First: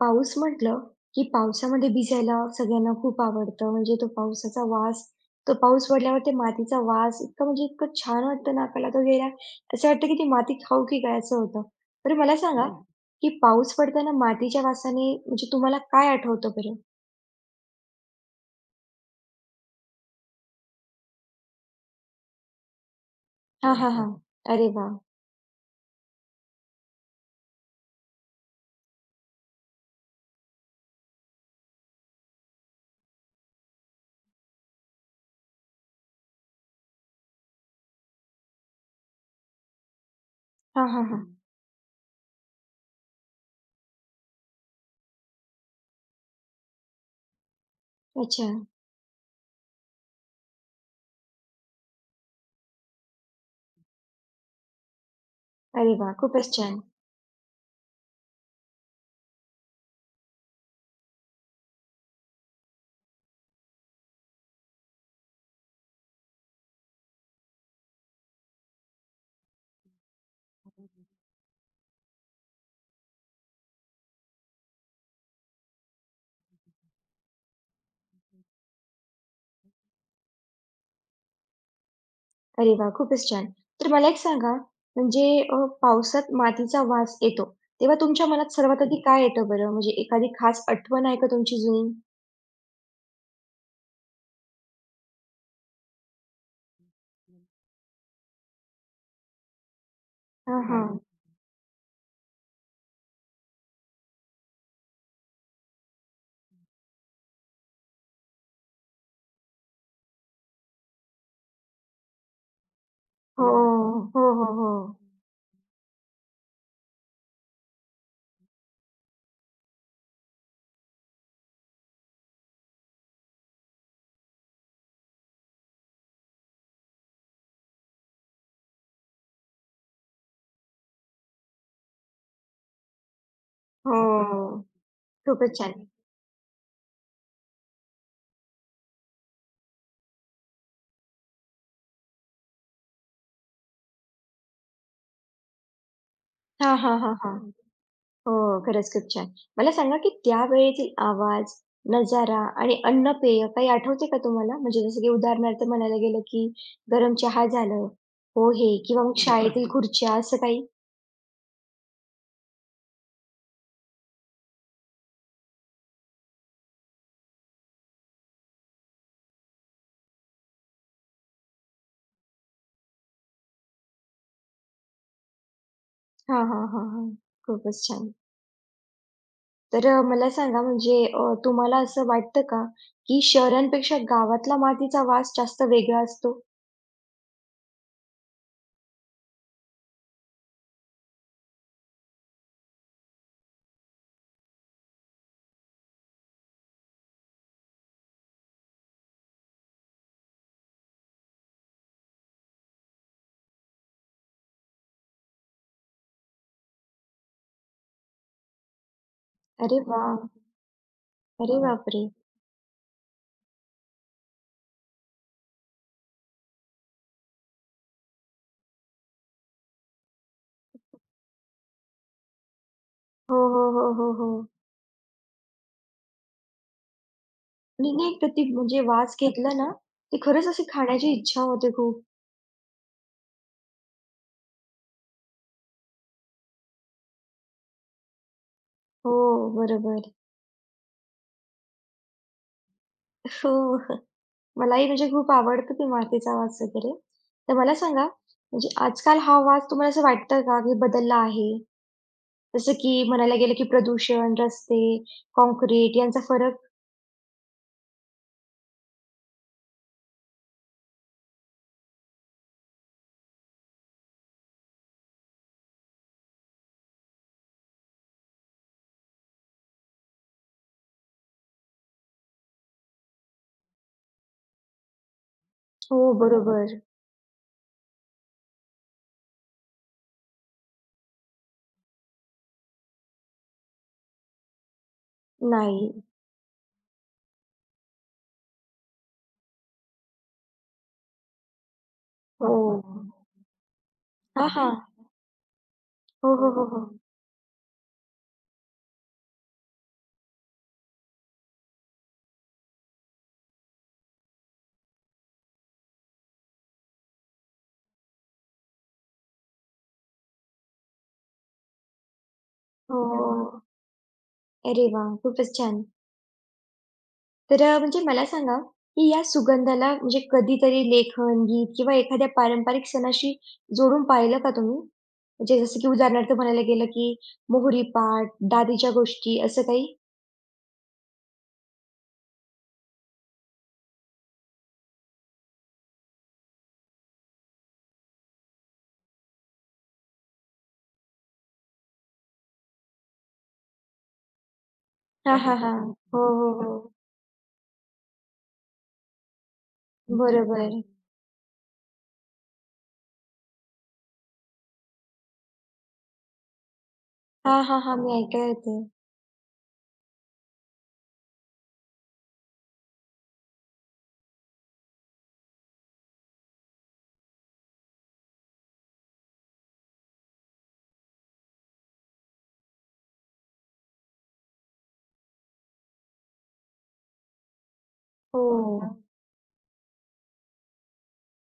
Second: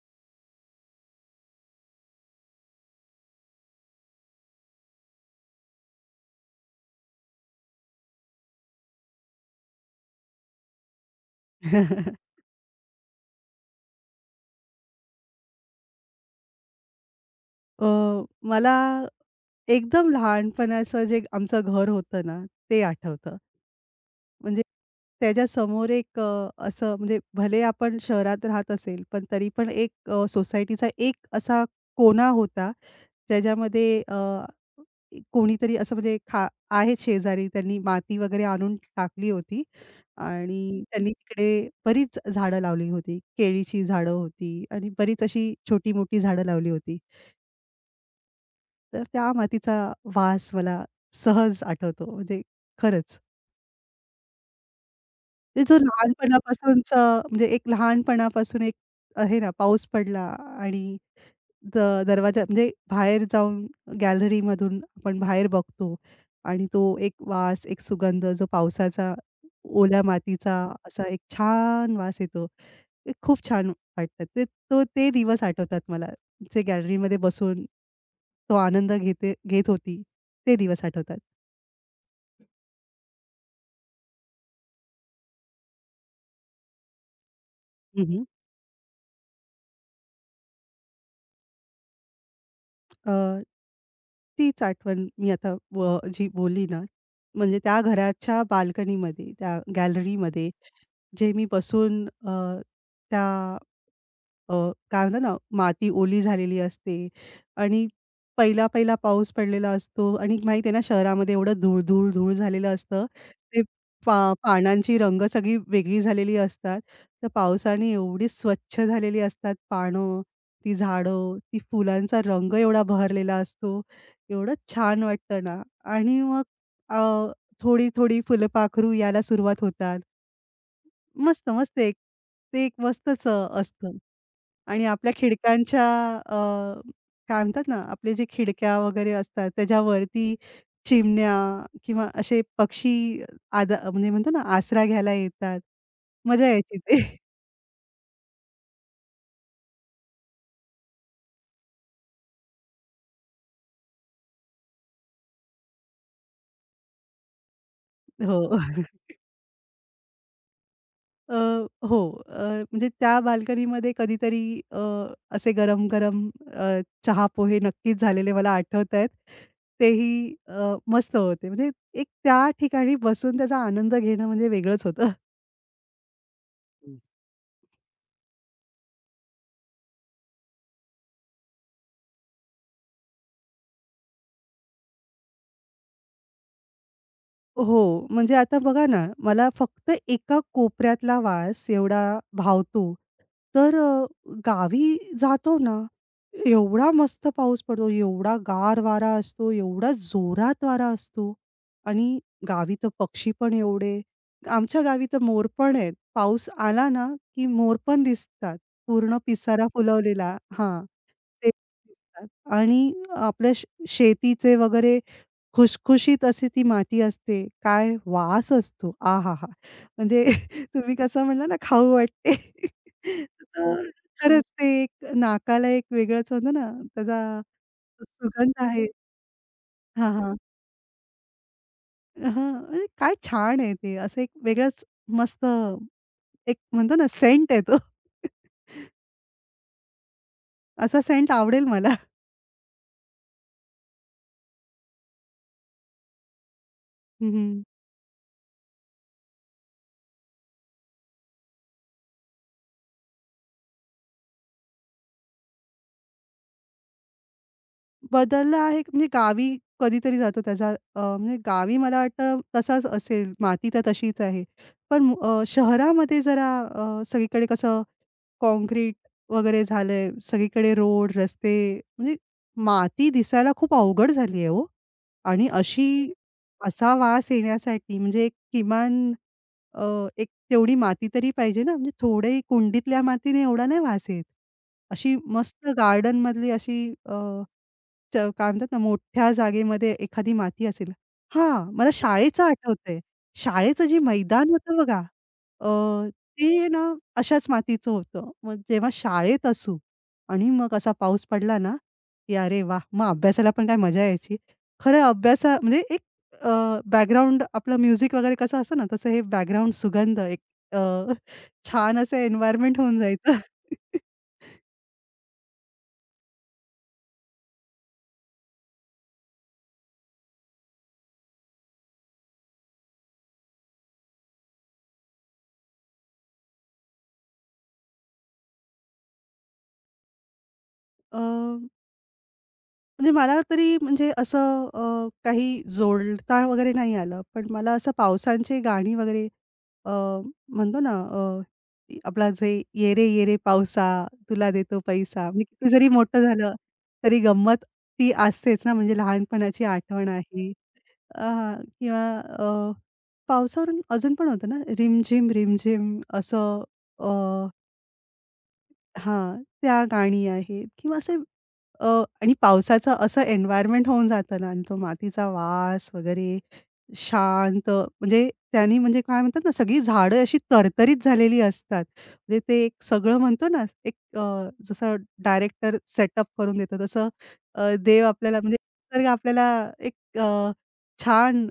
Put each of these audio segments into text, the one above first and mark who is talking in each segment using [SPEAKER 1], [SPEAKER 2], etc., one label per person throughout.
[SPEAKER 1] पाऊस म्हटलं, की पावसामध्ये भिजायला सगळ्यांना खूप आवडतं. म्हणजे तो पावसाचा वास, तो पाऊस पडल्यावर ते मातीचा वास इतका म्हणजे इतकं छान वाटतं नाकाला तो गेला, असं वाटतं की ती माती खाऊ की काय असं होतं.
[SPEAKER 2] हं.
[SPEAKER 1] तर मला सांगा, हं. की पाऊस पडताना मातीच्या वासाने म्हणजे तुम्हाला काय आठवतं बरं?
[SPEAKER 2] अ, मला एकदम लहानपणाचं जे आमचं घर होतं ना, ते आठवतं.
[SPEAKER 1] हां, हां, हां.
[SPEAKER 2] म्हणजे
[SPEAKER 1] अरे वाह!
[SPEAKER 2] त्याच्यासमोर एक असं म्हणजे भले आपण शहरात राहत असेल, पण तरी पण एक सोसायटीचा एक असा कोना होता, ज्याच्यामध्ये कोणीतरी असं म्हणजे आहेत शेजारी, त्यांनी माती वगैरे आणून टाकली होती आणि
[SPEAKER 1] हां, हां,
[SPEAKER 2] त्यांनी
[SPEAKER 1] हां.
[SPEAKER 2] तिकडे बरीच झाडं लावली होती. केळीची झाडं होती आणि बरीच अशी छोटी-मोठी झाडं लावली होती.
[SPEAKER 1] अच्छा.
[SPEAKER 2] तर त्या मातीचा वास मला सहज आठवतो. म्हणजे खरंच. ते जो
[SPEAKER 1] अरे वाह! खूपच छान.
[SPEAKER 2] लहानपणापासूनचं म्हणजे एक लहानपणापासून एक आहे ना, पाऊस पडला आणि द दरवाजा म्हणजे बाहेर जाऊन गॅलरीमधून आपण बाहेर बघतो आणि तो एक वास, एक सुगंध जो पावसाचा, ओल्या मातीचा असा एक छान वास येतो. ते खूप छान वाटतात. ते तो ते दिवस आठवतात मला, जे गॅलरीमध्ये बसून तो आनंद घेत होती, ते दिवस आठवतात.
[SPEAKER 1] अरे वाह! खूपच छान. तर मला एक सांगा, म्हणजे अ, पावसात मातीचा वास येतो, तेव्हा
[SPEAKER 2] हं,
[SPEAKER 1] तुमच्या मनात सर्वात आधी काय येतं बरं? म्हणजे एखादी खास आठवण आहे का तुमची जुनी?
[SPEAKER 2] अ, तीच आठवण मी आता जी बोलली ना, म्हणजे त्या घराच्या बाल्कनीमध्ये, त्या गॅलरीमध्ये
[SPEAKER 1] हां, हां.
[SPEAKER 2] जे मी बसून त्या अ, काय म्हणतात ना, माती ओली झालेली असते आणि पहिला-पहिला पाऊस पडलेला असतो आणि माहिती आहे ना, शहरामध्ये एवढं धूळ, धूळ, धूळ झालेलं असतं.
[SPEAKER 1] हो,
[SPEAKER 2] ते
[SPEAKER 1] हो, हो, हो.
[SPEAKER 2] पानांची रंग सगळी वेगळी झालेली असतात. तर पावसाने एवढी स्वच्छ झालेली असतात पानं, ती झाडं, ती फुलांचा रंग एवढा बहरलेला असतो. एवढं छान वाटतं ना आणि मग अ, थोडी-थोडी फुलपाखरू यायला सुरुवात होतात. मस्त, मस्त एक ते एक मस्तच
[SPEAKER 1] हो.
[SPEAKER 2] असतं. आणि आपल्या
[SPEAKER 1] खूपच
[SPEAKER 2] खिडक्यांच्या
[SPEAKER 1] छान.
[SPEAKER 2] अ, काय म्हणतात ना, आपले जे खिडक्या वगैरे असतात त्याच्यावरती चिमण्या किंवा असे पक्षी म्हणजे म्हणतो ना, आसरा घ्यायला येतात. मजा
[SPEAKER 1] हां,
[SPEAKER 2] यायची
[SPEAKER 1] हां,
[SPEAKER 2] ते.
[SPEAKER 1] हां, हां. हो, खरंच खूप छान. मला सांगा, की त्यावेळेतील आवाज, नजारा आणि अन्न-पेय काही आठवते का तुम्हाला? म्हणजे जसं की उदाहरणार्थ म्हणायला गेलं, की गरम चहा झालं,
[SPEAKER 2] हो.
[SPEAKER 1] पोहे किंवा मग शाळेतील खुर्च्या असं काही?
[SPEAKER 2] अ, हो. अ, म्हणजे त्या बाल्कनीमध्ये कधीतरी असे गरम-गरम चहा पोहे नक्कीच झालेले मला आठवतायत. तेही मस्त होते. म्हणजे एक त्या ठिकाणी बसून त्याचा आनंद घेणं म्हणजे वेगळंच होतं.
[SPEAKER 1] हां, हां, हां, हां. खूपच छान. तर मला सांगा म्हणजे तुम्हाला असं वाटतं का, की शहरांपेक्षा गावातला मातीचा वास जास्त वेगळा असतो?
[SPEAKER 2] हो, म्हणजे आता बघा ना, मला फक्त एका कोपऱ्यातला वास एवढा भावतो. तर गावी जातो ना, एवढा मस्त पाऊस पडतो, एवढा गार वारा असतो, एवढा जोरात वारा असतो आणि गावी तर पक्षी पण एवढे आमच्या गावी तर मोर पण आहेत. पाऊस आला ना, की मोर पण दिसतात. पूर्ण पिसारा
[SPEAKER 1] अरे वाह!
[SPEAKER 2] फुलवलेला हां, ते
[SPEAKER 1] अरे बापरे!
[SPEAKER 2] दिसतात आणि आपल्या शेतीचे वगैरे खुशखुशीत अशी ती माती असते. काय वास असतो! आहाहा! म्हणजे तुम्ही कसं म्हणाला ना, खाऊ वाटते.
[SPEAKER 1] हो, हो,
[SPEAKER 2] तर
[SPEAKER 1] हो, हो, हो.
[SPEAKER 2] खरंच ते एक नाकाला एक वेगळंच होतं ना, त्याचा
[SPEAKER 1] आणि नाही का ते
[SPEAKER 2] सुगंध
[SPEAKER 1] म्हणजे
[SPEAKER 2] आहे.
[SPEAKER 1] वास घेतला ना,
[SPEAKER 2] हां,
[SPEAKER 1] की
[SPEAKER 2] हां.
[SPEAKER 1] खरंच अशी खाण्याची इच्छा होते खूप.
[SPEAKER 2] हां, म्हणजे काय छान आहे ते. असं एक वेगळंच मस्त एक म्हणतो ना, सेंट आहे तो.
[SPEAKER 1] हो, बरोबर.
[SPEAKER 2] असा सेंट आवडेल मला.
[SPEAKER 1] हो. मलाही म्हणजे खूप आवडतं ते मातीचा वास वगैरे. तर
[SPEAKER 2] हं,
[SPEAKER 1] मला सांगा, म्हणजे आजकाल हा वास तुम्हाला असं वाटतं का, की बदलला आहे? जसं की म्हणायला गेलं की प्रदूषण, रस्ते, काँक्रीट यांचा फरक
[SPEAKER 2] बदललं आहे म्हणजे गावी कधीतरी जातो त्याचा म्हणजे गावी मला वाटतं तसाच असेल, माती तर तशीच आहे. पण शहरामध्ये जरा सगळीकडे कसं काँक्रीट वगैरे झालंय, सगळीकडे रोड, रस्ते म्हणजे माती दिसायला खूप अवघड झाली आहे हो. आणि अशी
[SPEAKER 1] हो, बरोबर.
[SPEAKER 2] असा वास येण्यासाठी म्हणजे एक किमान एक तेवढी माती तरी पाहिजे ना, म्हणजे थोडे कुंडीतल्या मातीने एवढा नाही वास येत. अशी मस्त
[SPEAKER 1] नाही.
[SPEAKER 2] गार्डनमधली अशी अ, काय म्हणतात ना, मोठ्या जागेमध्ये एखादी माती असेल. हां, मला शाळेचं
[SPEAKER 1] हो, हो. हो,
[SPEAKER 2] आठवतंय.
[SPEAKER 1] हो.
[SPEAKER 2] शाळेचं जे
[SPEAKER 1] हां,
[SPEAKER 2] मैदान
[SPEAKER 1] हां.
[SPEAKER 2] होतं बघा, अ,
[SPEAKER 1] हो, हो, हो,
[SPEAKER 2] ते ना
[SPEAKER 1] हो.
[SPEAKER 2] अशाच मातीचं होतं. मग जेव्हा शाळेत असू आणि मग असा पाऊस पडला ना, की अरे वाह! मग अभ्यासाला पण काय मजा यायची. खरं म्हणजे बॅकग्राऊंड आपलं म्युझिक वगैरे कसं असतं ना, तसं हे बॅकग्राऊंड सुगंध एक अ, छान असं एन्व्हायर्नमेंट होऊन
[SPEAKER 1] हो,
[SPEAKER 2] जायचं.
[SPEAKER 1] हो. अरे वाह! खूपच छान. तर म्हणजे मला सांगा, की या सुगंधाला म्हणजे कधीतरी लेखन, गीत किंवा एखाद्या पारंपरिक सणाशी जोडून पाहिलं का तुम्ही? म्हणजे जसं की उदाहरणार्थ म्हणायला गेलं की मोहरी पाट, दादीच्या गोष्टी असं काही?
[SPEAKER 2] अ म्हणजे मला तरी म्हणजे असं काही जोडता वगैरे नाही आलं. पण मला असं पावसांची गाणी वगैरे अ, म्हणतो ना, आपला जे "ये रे ये रे पावसा तुला देतो पैसा."
[SPEAKER 1] हां,
[SPEAKER 2] म्हणजे
[SPEAKER 1] हां,
[SPEAKER 2] किती
[SPEAKER 1] हां.
[SPEAKER 2] जरी मोठं
[SPEAKER 1] हो, हो,
[SPEAKER 2] झालं
[SPEAKER 1] हो.
[SPEAKER 2] तरी गंमत ती असतेच ना, म्हणजे लहानपणाची आठवण आहे.
[SPEAKER 1] बरोबर.
[SPEAKER 2] हां किंवा अ, पावसावरून अजून पण होतं ना, रिमझिम, रिमझिम असं
[SPEAKER 1] हां, हां, हां. मी ऐकलं होतं.
[SPEAKER 2] हां, त्या गाणी आहेत किंवा असे अ, आणि पावसाचं असं एन्व्हायर्नमेंट होऊन जातं ना आणि तो मातीचा वास वगैरे शांत म्हणजे त्यानी म्हणजे काय म्हणतात ना, सगळी झाडं अशी तरतरीत झालेली असतात. म्हणजे ते एक सगळं म्हणतो ना, एक जसं डायरेक्टर सेटअप करून देतो तसं देव आपल्याला
[SPEAKER 1] हो.
[SPEAKER 2] म्हणजे निसर्ग आपल्याला एक छान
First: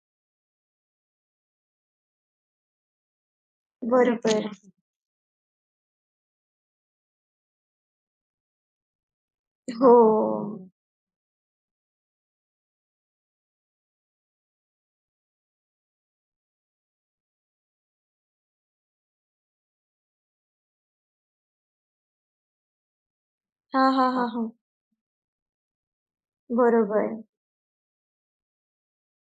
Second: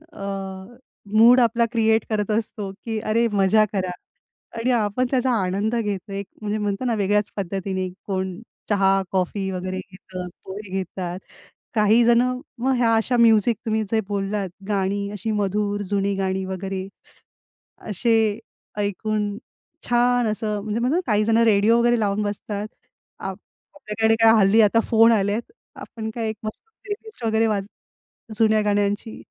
[SPEAKER 2] मूड आपला क्रिएट करत असतो, की अरे मजा करा.
[SPEAKER 1] बरोबर.
[SPEAKER 2] आणि आपण त्याचा आनंद घेतो. एक म्हणजे म्हणतो ना वेगळ्याच पद्धतीने कोण चहा, कॉफी वगैरे घेतं,
[SPEAKER 1] हो.
[SPEAKER 2] पोहे घेतात. काही जण मग ह्या अशा म्युझिक तुम्ही जे बोललात गाणी अशी मधुर जुनी गाणी वगैरे असे ऐकून छान असं म्हणजे म्हणतो ना काही जण रेडिओ वगैरे लावून बसतात. आप
[SPEAKER 1] हां, हां,
[SPEAKER 2] आपल्याकडे
[SPEAKER 1] हां,
[SPEAKER 2] काय
[SPEAKER 1] हां.
[SPEAKER 2] हल्ली आता फोन आलेत. आपण काय एक मस्त
[SPEAKER 1] बरोबर.
[SPEAKER 2] प्लेलिस्ट वगैरे जुन्या गाण्यांची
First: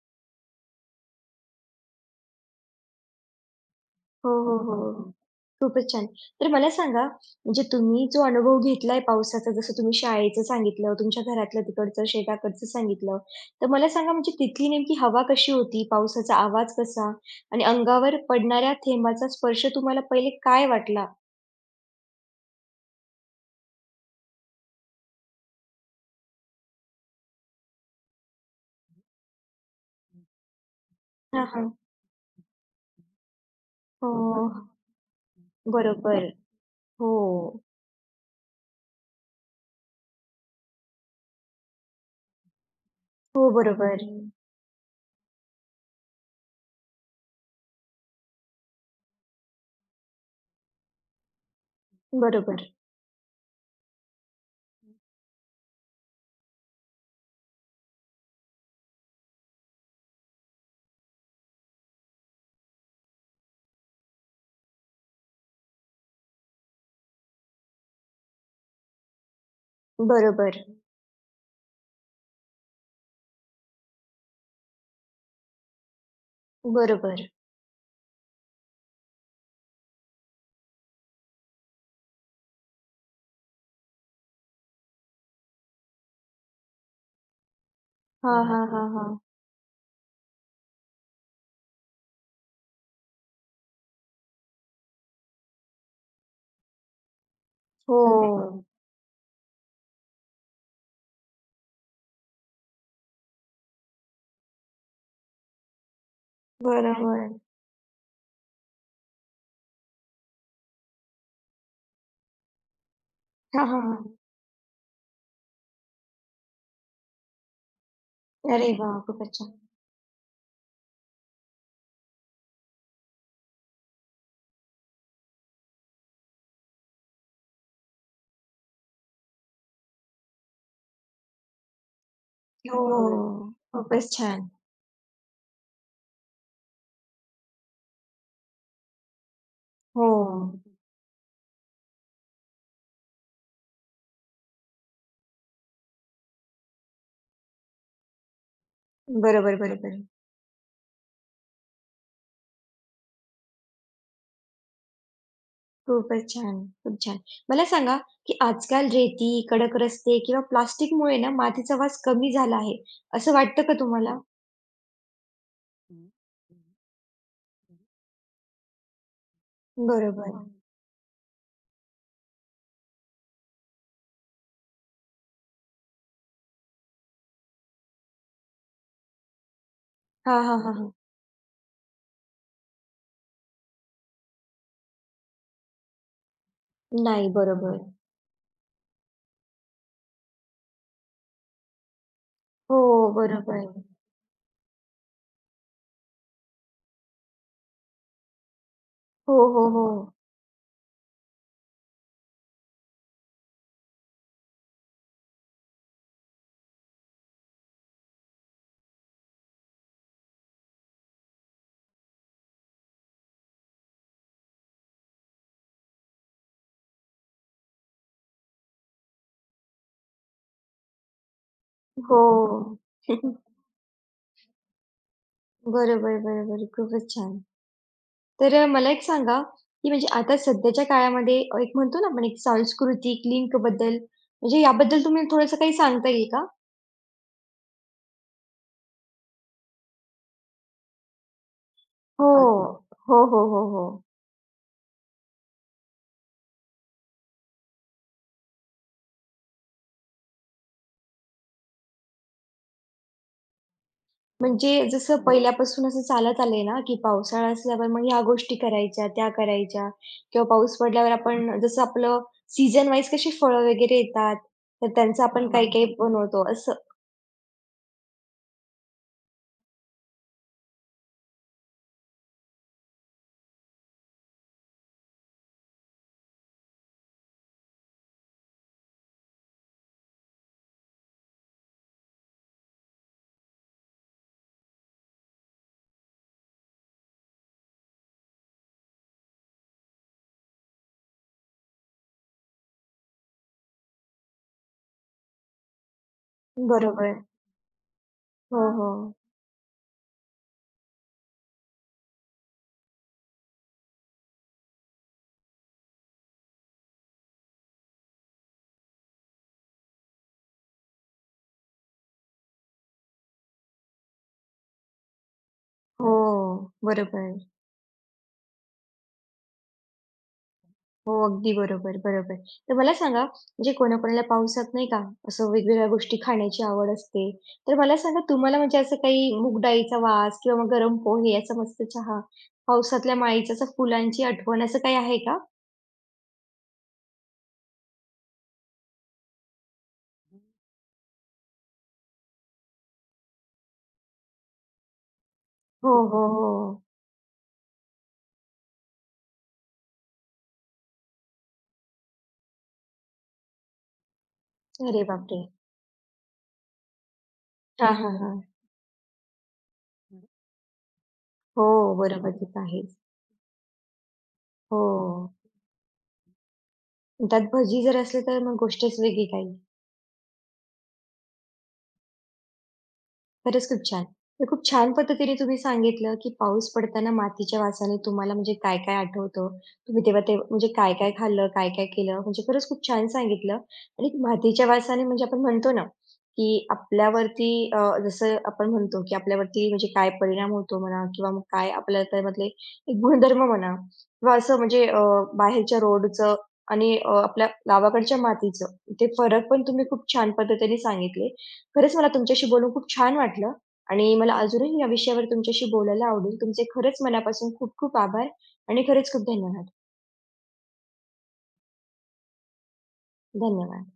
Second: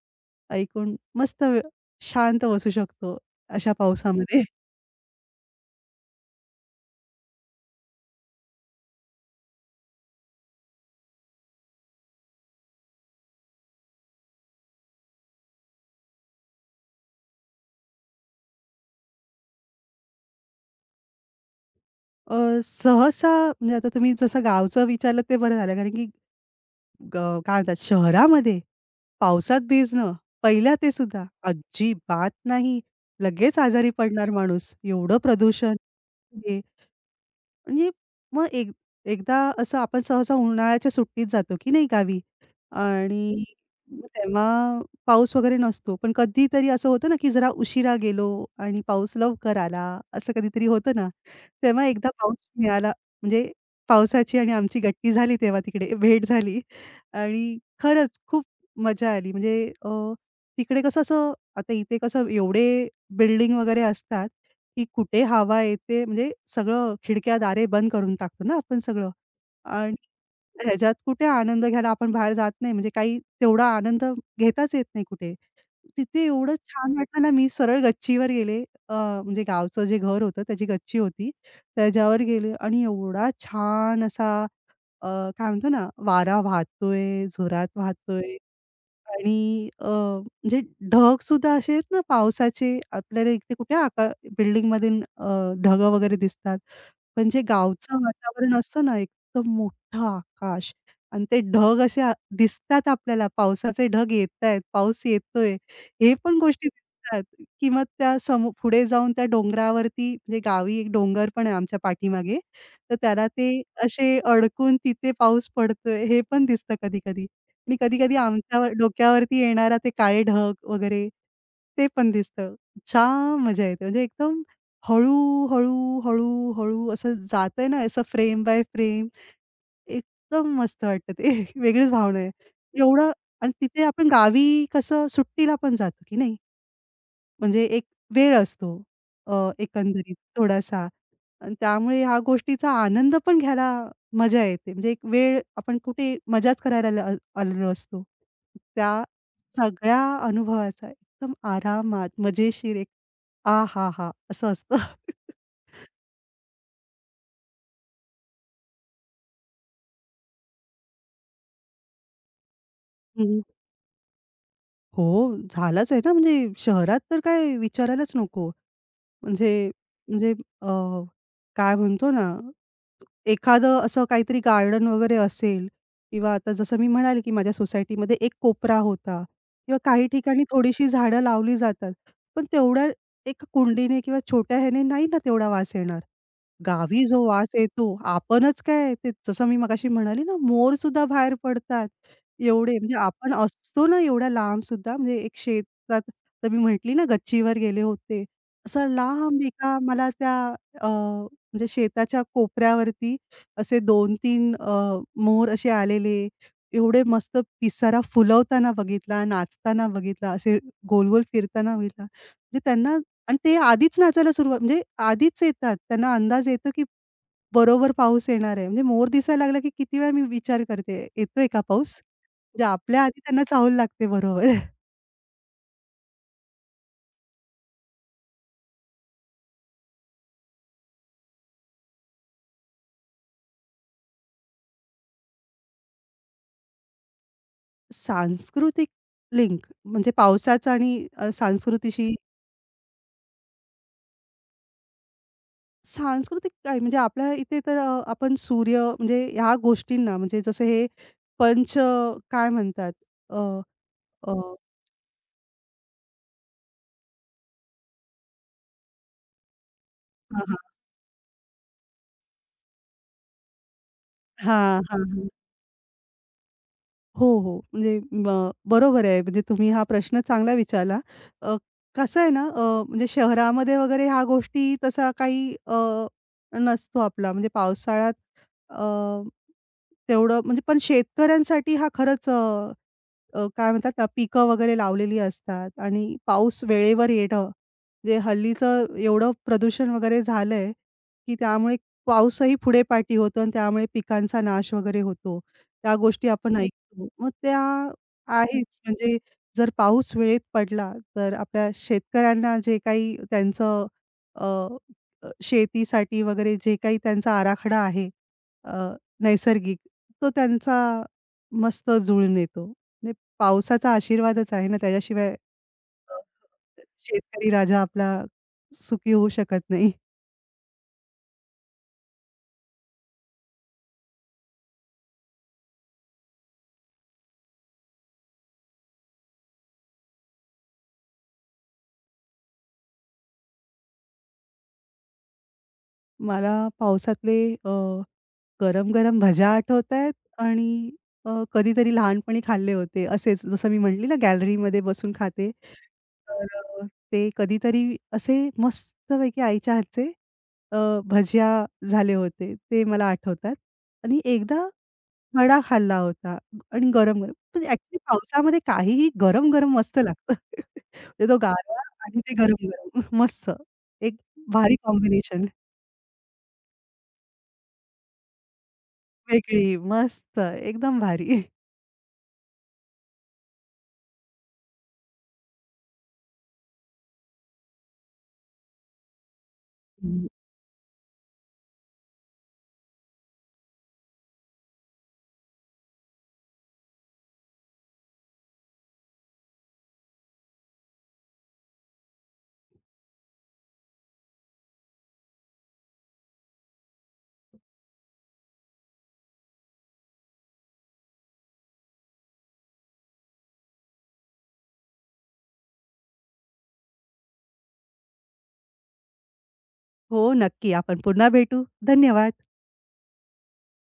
[SPEAKER 2] ऐकून मस्त शांत बसू शकतो अशा
[SPEAKER 1] हो,
[SPEAKER 2] पावसामध्ये.
[SPEAKER 1] हो, हो, हो. खूपच छान. तर मला सांगा, म्हणजे तुम्ही जो अनुभव घेतलाय पावसाचा, जसं तुम्ही शाळेचं सांगितलं, तुमच्या घरातलं तिकडचं, शेताकडचं सांगितलं. तर मला सांगा म्हणजे तिथली नेमकी हवा कशी होती? पावसाचा आवाज कसा? आणि अंगावर पडणाऱ्या थेंबाचा स्पर्श तुम्हाला पहिले काय वाटला?
[SPEAKER 2] सहसा म्हणजे आता तुम्ही जसं गावचं विचारलं ते बरं झालं कारण की ग काय म्हणतात शहरामध्ये पावसात भिजणं, पहिल्या ते सुद्धा
[SPEAKER 1] हां, हां.
[SPEAKER 2] अजिबात नाही. लगेच आजारी
[SPEAKER 1] हो.
[SPEAKER 2] पडणार माणूस. एवढं प्रदूषण.
[SPEAKER 1] बरोबर. हो.
[SPEAKER 2] म्हणजे मग एक एकदा असं आपण सहसा उन्हाळ्याच्या सुट्टीत जातो की नाही गावी
[SPEAKER 1] हो,
[SPEAKER 2] आणि
[SPEAKER 1] बरोबर.
[SPEAKER 2] मग तेव्हा पाऊस वगैरे नसतो. पण कधीतरी असं होतं ना, की जरा उशिरा गेलो आणि पाऊस लवकर आला, असं कधीतरी होतं ना. तेव्हा एकदा पाऊस
[SPEAKER 1] बरोबर.
[SPEAKER 2] मिळाला म्हणजे पावसाची आणि आमची गट्टी झाली तेव्हा तिकडे भेट झाली आणि खरंच खूप मजा आली. म्हणजे अ, तिकडे कसं असं आता इथे कसं एवढे बिल्डिंग वगैरे असतात. की कुठे हवा येते म्हणजे सगळं खिडक्या, दारे बंद करून टाकतो ना आपण सगळं. आणि
[SPEAKER 1] बरोबर.
[SPEAKER 2] ह्याच्यात कुठे आनंद घ्यायला आपण बाहेर जात नाही. म्हणजे काही तेवढा आनंद घेताच येत नाही कुठे. तिथे एवढं छान वाटलं
[SPEAKER 1] बरोबर.
[SPEAKER 2] ना, मी सरळ गच्चीवर गेले. अ, म्हणजे गावचं जे घर होतं त्याची गच्ची होती. त्याच्यावर गेले आणि एवढा छान असा अ, काय म्हणतो ना, वारा वाहतोय, जोरात वाहतोय.
[SPEAKER 1] हां, हां, हां, हां.
[SPEAKER 2] आणि म्हणजे ढगसुद्धा असे आहेत ना पावसाचे आपल्याला इथे कुठे बिल्डिंगमध्ये अ, ढगं वगैरे दिसतात. पण जे
[SPEAKER 1] हो,
[SPEAKER 2] गावचं वातावरण
[SPEAKER 1] म्हणजे
[SPEAKER 2] असतं ना एकदम मोठं आकाश आणि ते ढग असे दिसतात आपल्याला पावसाचे ढग येतायत, पाऊस येतोय हे पण गोष्टी दिसतात.
[SPEAKER 1] बरोबर.
[SPEAKER 2] की त्या पुढे जाऊन त्या डोंगरावरती म्हणजे गावी एक डोंगर पण आहे आमच्या पाठीमागे. तर त्याला ते
[SPEAKER 1] हां, हां, हं.
[SPEAKER 2] असे अडकून तिथे पाऊस पडतोय हे पण दिसतं कधी-कधी. आणि कधी-कधी
[SPEAKER 1] हां. अरे
[SPEAKER 2] आमच्यावर
[SPEAKER 1] वाह! खूपच
[SPEAKER 2] डोक्यावरती
[SPEAKER 1] छान.
[SPEAKER 2] येणारा ते काळे ढग वगैरे ते पण दिसतं. छान मजा येते. म्हणजे एकदम हळू, हळू, हळू, हळू असं जातंय ना, असं फ्रेम बाय फ्रेम एकदम मस्त वाटतं ते. वेगळीच भावना आहे.
[SPEAKER 1] हो, हो,
[SPEAKER 2] एवढं
[SPEAKER 1] हो.
[SPEAKER 2] आणि तिथे आपण
[SPEAKER 1] खूपच छान.
[SPEAKER 2] गावी कसं सुट्टीला पण जातो की नाही? म्हणजे एक वेळ असतो
[SPEAKER 1] हो,
[SPEAKER 2] एकंदरीत थोडासा आणि त्यामुळे ह्या गोष्टीचा आनंद पण घ्यायला मजा येते. म्हणजे एक वेळ आपण कुठे मजाच करायला आलेलो असतो. त्या
[SPEAKER 1] बरोबर,
[SPEAKER 2] सगळ्या
[SPEAKER 1] बरोबर.
[SPEAKER 2] अनुभवाचा एकदम आरामात, मजेशीर एक आहाहा! असं असतं.
[SPEAKER 1] खूपच छान, खूप छान. मला सांगा, की आजकाल रेती, कडक रस्ते किंवा प्लास्टिकमुळे ना मातीचा वास कमी झाला आहे, असं
[SPEAKER 2] हं.
[SPEAKER 1] वाटतं का तुम्हाला?
[SPEAKER 2] हो, झालाच आहे ना, म्हणजे शहरात तर काय विचारायलाच नको. म्हणजे
[SPEAKER 1] बरोबर.
[SPEAKER 2] म्हणजे
[SPEAKER 1] नाही.
[SPEAKER 2] अ, काय म्हणतो ना एखादं असं काहीतरी गार्डन वगैरे असेल किंवा आता जसं मी म्हणाले, की माझ्या सोसायटीमध्ये एक कोपरा होता किंवा काही
[SPEAKER 1] हां,
[SPEAKER 2] ठिकाणी
[SPEAKER 1] हां, हां,
[SPEAKER 2] थोडीशी
[SPEAKER 1] हां.
[SPEAKER 2] झाडं लावली जातात. पण तेवढ्या एका कुंडीने किंवा छोट्या ह्याने नाही ना तेवढा वास येणार. गावी जो
[SPEAKER 1] नाही,
[SPEAKER 2] वास
[SPEAKER 1] बरोबर.
[SPEAKER 2] येतो, आपणच काय ते जसं मी मगाशी म्हणाली ना, मोर सुद्धा बाहेर पडतात. एवढे
[SPEAKER 1] हो,
[SPEAKER 2] म्हणजे आपण
[SPEAKER 1] बरोबर.
[SPEAKER 2] असतो ना एवढ्या लांब सुद्धा म्हणजे एक शेतात तर मी म्हटली ना गच्चीवर गेले होते. असं
[SPEAKER 1] हो,
[SPEAKER 2] लांब
[SPEAKER 1] हो,
[SPEAKER 2] एका
[SPEAKER 1] हो.
[SPEAKER 2] मला त्या म्हणजे शेताच्या कोपऱ्यावरती असे 2-3 मोर असे आलेले. एवढे मस्त पिसारा फुलवताना बघितला, नाचताना बघितला, असे गोल-गोल फिरताना बघितला. म्हणजे त्यांना आणि ते आधीच नाचायला सुरुवात म्हणजे आधीच येतात. त्यांना अंदाज येतो, की बरोबर पाऊस येणार आहे. म्हणजे मोर दिसायला लागला, की किती वेळा मी विचार करते, येतोय का पाऊस?
[SPEAKER 1] हो.
[SPEAKER 2] म्हणजे आपल्या आधी त्यांना चाहूल लागते बरोबर.
[SPEAKER 1] बरोबर, बरोबर. खूपच छान. तर मला एक सांगा, की म्हणजे आता सध्याच्या काळामध्ये एक म्हणतो ना आपण एक सांस्कृतिक लिंकबद्दल म्हणजे याबद्दल तुम्ही थोडंसं काही सांगता येईल का?
[SPEAKER 2] सांस्कृतिक लिंक म्हणजे पावसाचा आणि संस्कृतीशी
[SPEAKER 1] हो. हो, हो, हो, हो.
[SPEAKER 2] सांस्कृतिक काय म्हणजे आपल्या इथे तर आपण सूर्य म्हणजे ह्या गोष्टींना म्हणजे जसं हे पंच काय म्हणतात? अ, अ,
[SPEAKER 1] म्हणजे जसं पहिल्यापासून असं चालत आलंय ना, की पावसाळा असल्यावर मग ह्या गोष्टी करायच्या, त्या करायच्या
[SPEAKER 2] हां,
[SPEAKER 1] किंवा
[SPEAKER 2] हां.
[SPEAKER 1] पाऊस पडल्यावर आपण जसं आपलं सीझन वाईज कशी फळं वगैरे येतात,
[SPEAKER 2] हां,
[SPEAKER 1] तर
[SPEAKER 2] हां,
[SPEAKER 1] त्यांचं आपण काही-काही बनवतो असं.
[SPEAKER 2] हो, हो. म्हणजे ब बरोबर आहे. म्हणजे तुम्ही हा प्रश्न चांगला विचारला. अ, कसं आहे ना, म्हणजे शहरामध्ये वगैरे ह्या गोष्टी तसा काही नसतो आपला. म्हणजे पावसाळ्यात अ, तेवढं म्हणजे पण शेतकऱ्यांसाठी हा खरंच अ, अ, काय म्हणतात ना, पिकं वगैरे लावलेली असतात आणि पाऊस वेळेवर येणं. म्हणजे हल्लीचं एवढं प्रदूषण वगैरे झालंय, की त्यामुळे पाऊसही पुढे पाठी होतो आणि त्यामुळे पिकांचा नाश वगैरे होतो. त्या गोष्टी आपण हं. ऐकतो.
[SPEAKER 1] बरोबर.
[SPEAKER 2] मग त्या आहेच
[SPEAKER 1] हो, हो.
[SPEAKER 2] म्हणजे जर पाऊस वेळेत पडला, तर आपल्या शेतकऱ्यांना जे काही त्यांचं अ, अ, शेतीसाठी वगैरे जे काही त्यांचा आराखडा आहे अ, नैसर्गिक, तो त्यांचा मस्त जुळून येतो. म्हणजे पावसाचा आशीर्वादच आहे ना, त्याच्याशिवाय
[SPEAKER 1] हो.
[SPEAKER 2] अ,
[SPEAKER 1] बरोबर.
[SPEAKER 2] शेतकरी राजा आपला सुखी होऊ शकत नाही.
[SPEAKER 1] हो, अगदी बरोबर, बरोबर. तर मला सांगा, म्हणजे कोणाकोणाला पावसात नाही का, असं वेगवेगळ्या गोष्टी खाण्याची आवड असते. तर मला सांगा, तुम्हाला म्हणजे असं काही मूग डाळीचा वास किंवा मग गरम पोहे, असा मस्त चहा, पावसातल्या माळीच्या असं फुलांची आठवण, असं काही आहे का?
[SPEAKER 2] मला पावसातले गरम-गरम भज्या आठवतायत आणि कधीतरी लहानपणी खाल्ले होते. असेच जसं मी म्हटली ना गॅलरीमध्ये बसून खाते.
[SPEAKER 1] हो, हो,
[SPEAKER 2] तर
[SPEAKER 1] हो.
[SPEAKER 2] अ, ते कधीतरी असे मस्तपैकी आईच्या हातचे अ, भजिया झाले होते. ते मला आठवतात. आणि एकदा
[SPEAKER 1] अरे बापरे!
[SPEAKER 2] वडा खाल्ला होता आणि गरम-गरम. पण
[SPEAKER 1] हां,
[SPEAKER 2] ॲक्चुअली
[SPEAKER 1] हां, हां.
[SPEAKER 2] पावसामध्ये काहीही गरम-गरम मस्त लागतं. म्हणजे तो
[SPEAKER 1] हो,
[SPEAKER 2] गारवा आणि
[SPEAKER 1] बरोबर,
[SPEAKER 2] ते
[SPEAKER 1] ते तर आहेच.
[SPEAKER 2] गरम-गरम मस्त. एक भारी
[SPEAKER 1] हो.
[SPEAKER 2] कॉम्बिनेशन.
[SPEAKER 1] त्यात भजी जर असले, तर मग गोष्टच वेगळी काही.
[SPEAKER 2] वेगळी, मस्त, एकदम भारी.
[SPEAKER 1] खरंच खूप छान. तर खूप छान पद्धतीने तुम्ही सांगितलं, की पाऊस पडताना मातीच्या वासाने तुम्हाला म्हणजे काय-काय आठवतं. तुम्ही तेव्हा
[SPEAKER 2] हं.
[SPEAKER 1] ते म्हणजे काय-काय खाल्लं, काय-काय केलं. म्हणजे खरंच खूप छान सांगितलं आणि मातीच्या वासाने म्हणजे आपण म्हणतो ना, की आपल्यावरती जसं आपण म्हणतो, की आपल्यावरती म्हणजे काय परिणाम होतो म्हणा किंवा मग काय आपल्या त्यामधले एक गुणधर्म म्हणा किंवा असं म्हणजे बाहेरच्या रोडचं आणि आपल्या गावाकडच्या मातीचं ते फरक पण तुम्ही खूप छान पद्धतीने सांगितले खरंच मला तुमच्याशी बोलून खूप छान वाटलं आणि मला अजूनही या विषयावर तुमच्याशी बोलायला आवडेल. तुमचे खरंच मनापासून खूप खूप आभार आणि खरंच खूप धन्यवाद.
[SPEAKER 2] हो, नक्की. आपण पुन्हा भेटू. धन्यवाद.
[SPEAKER 1] धन्यवाद.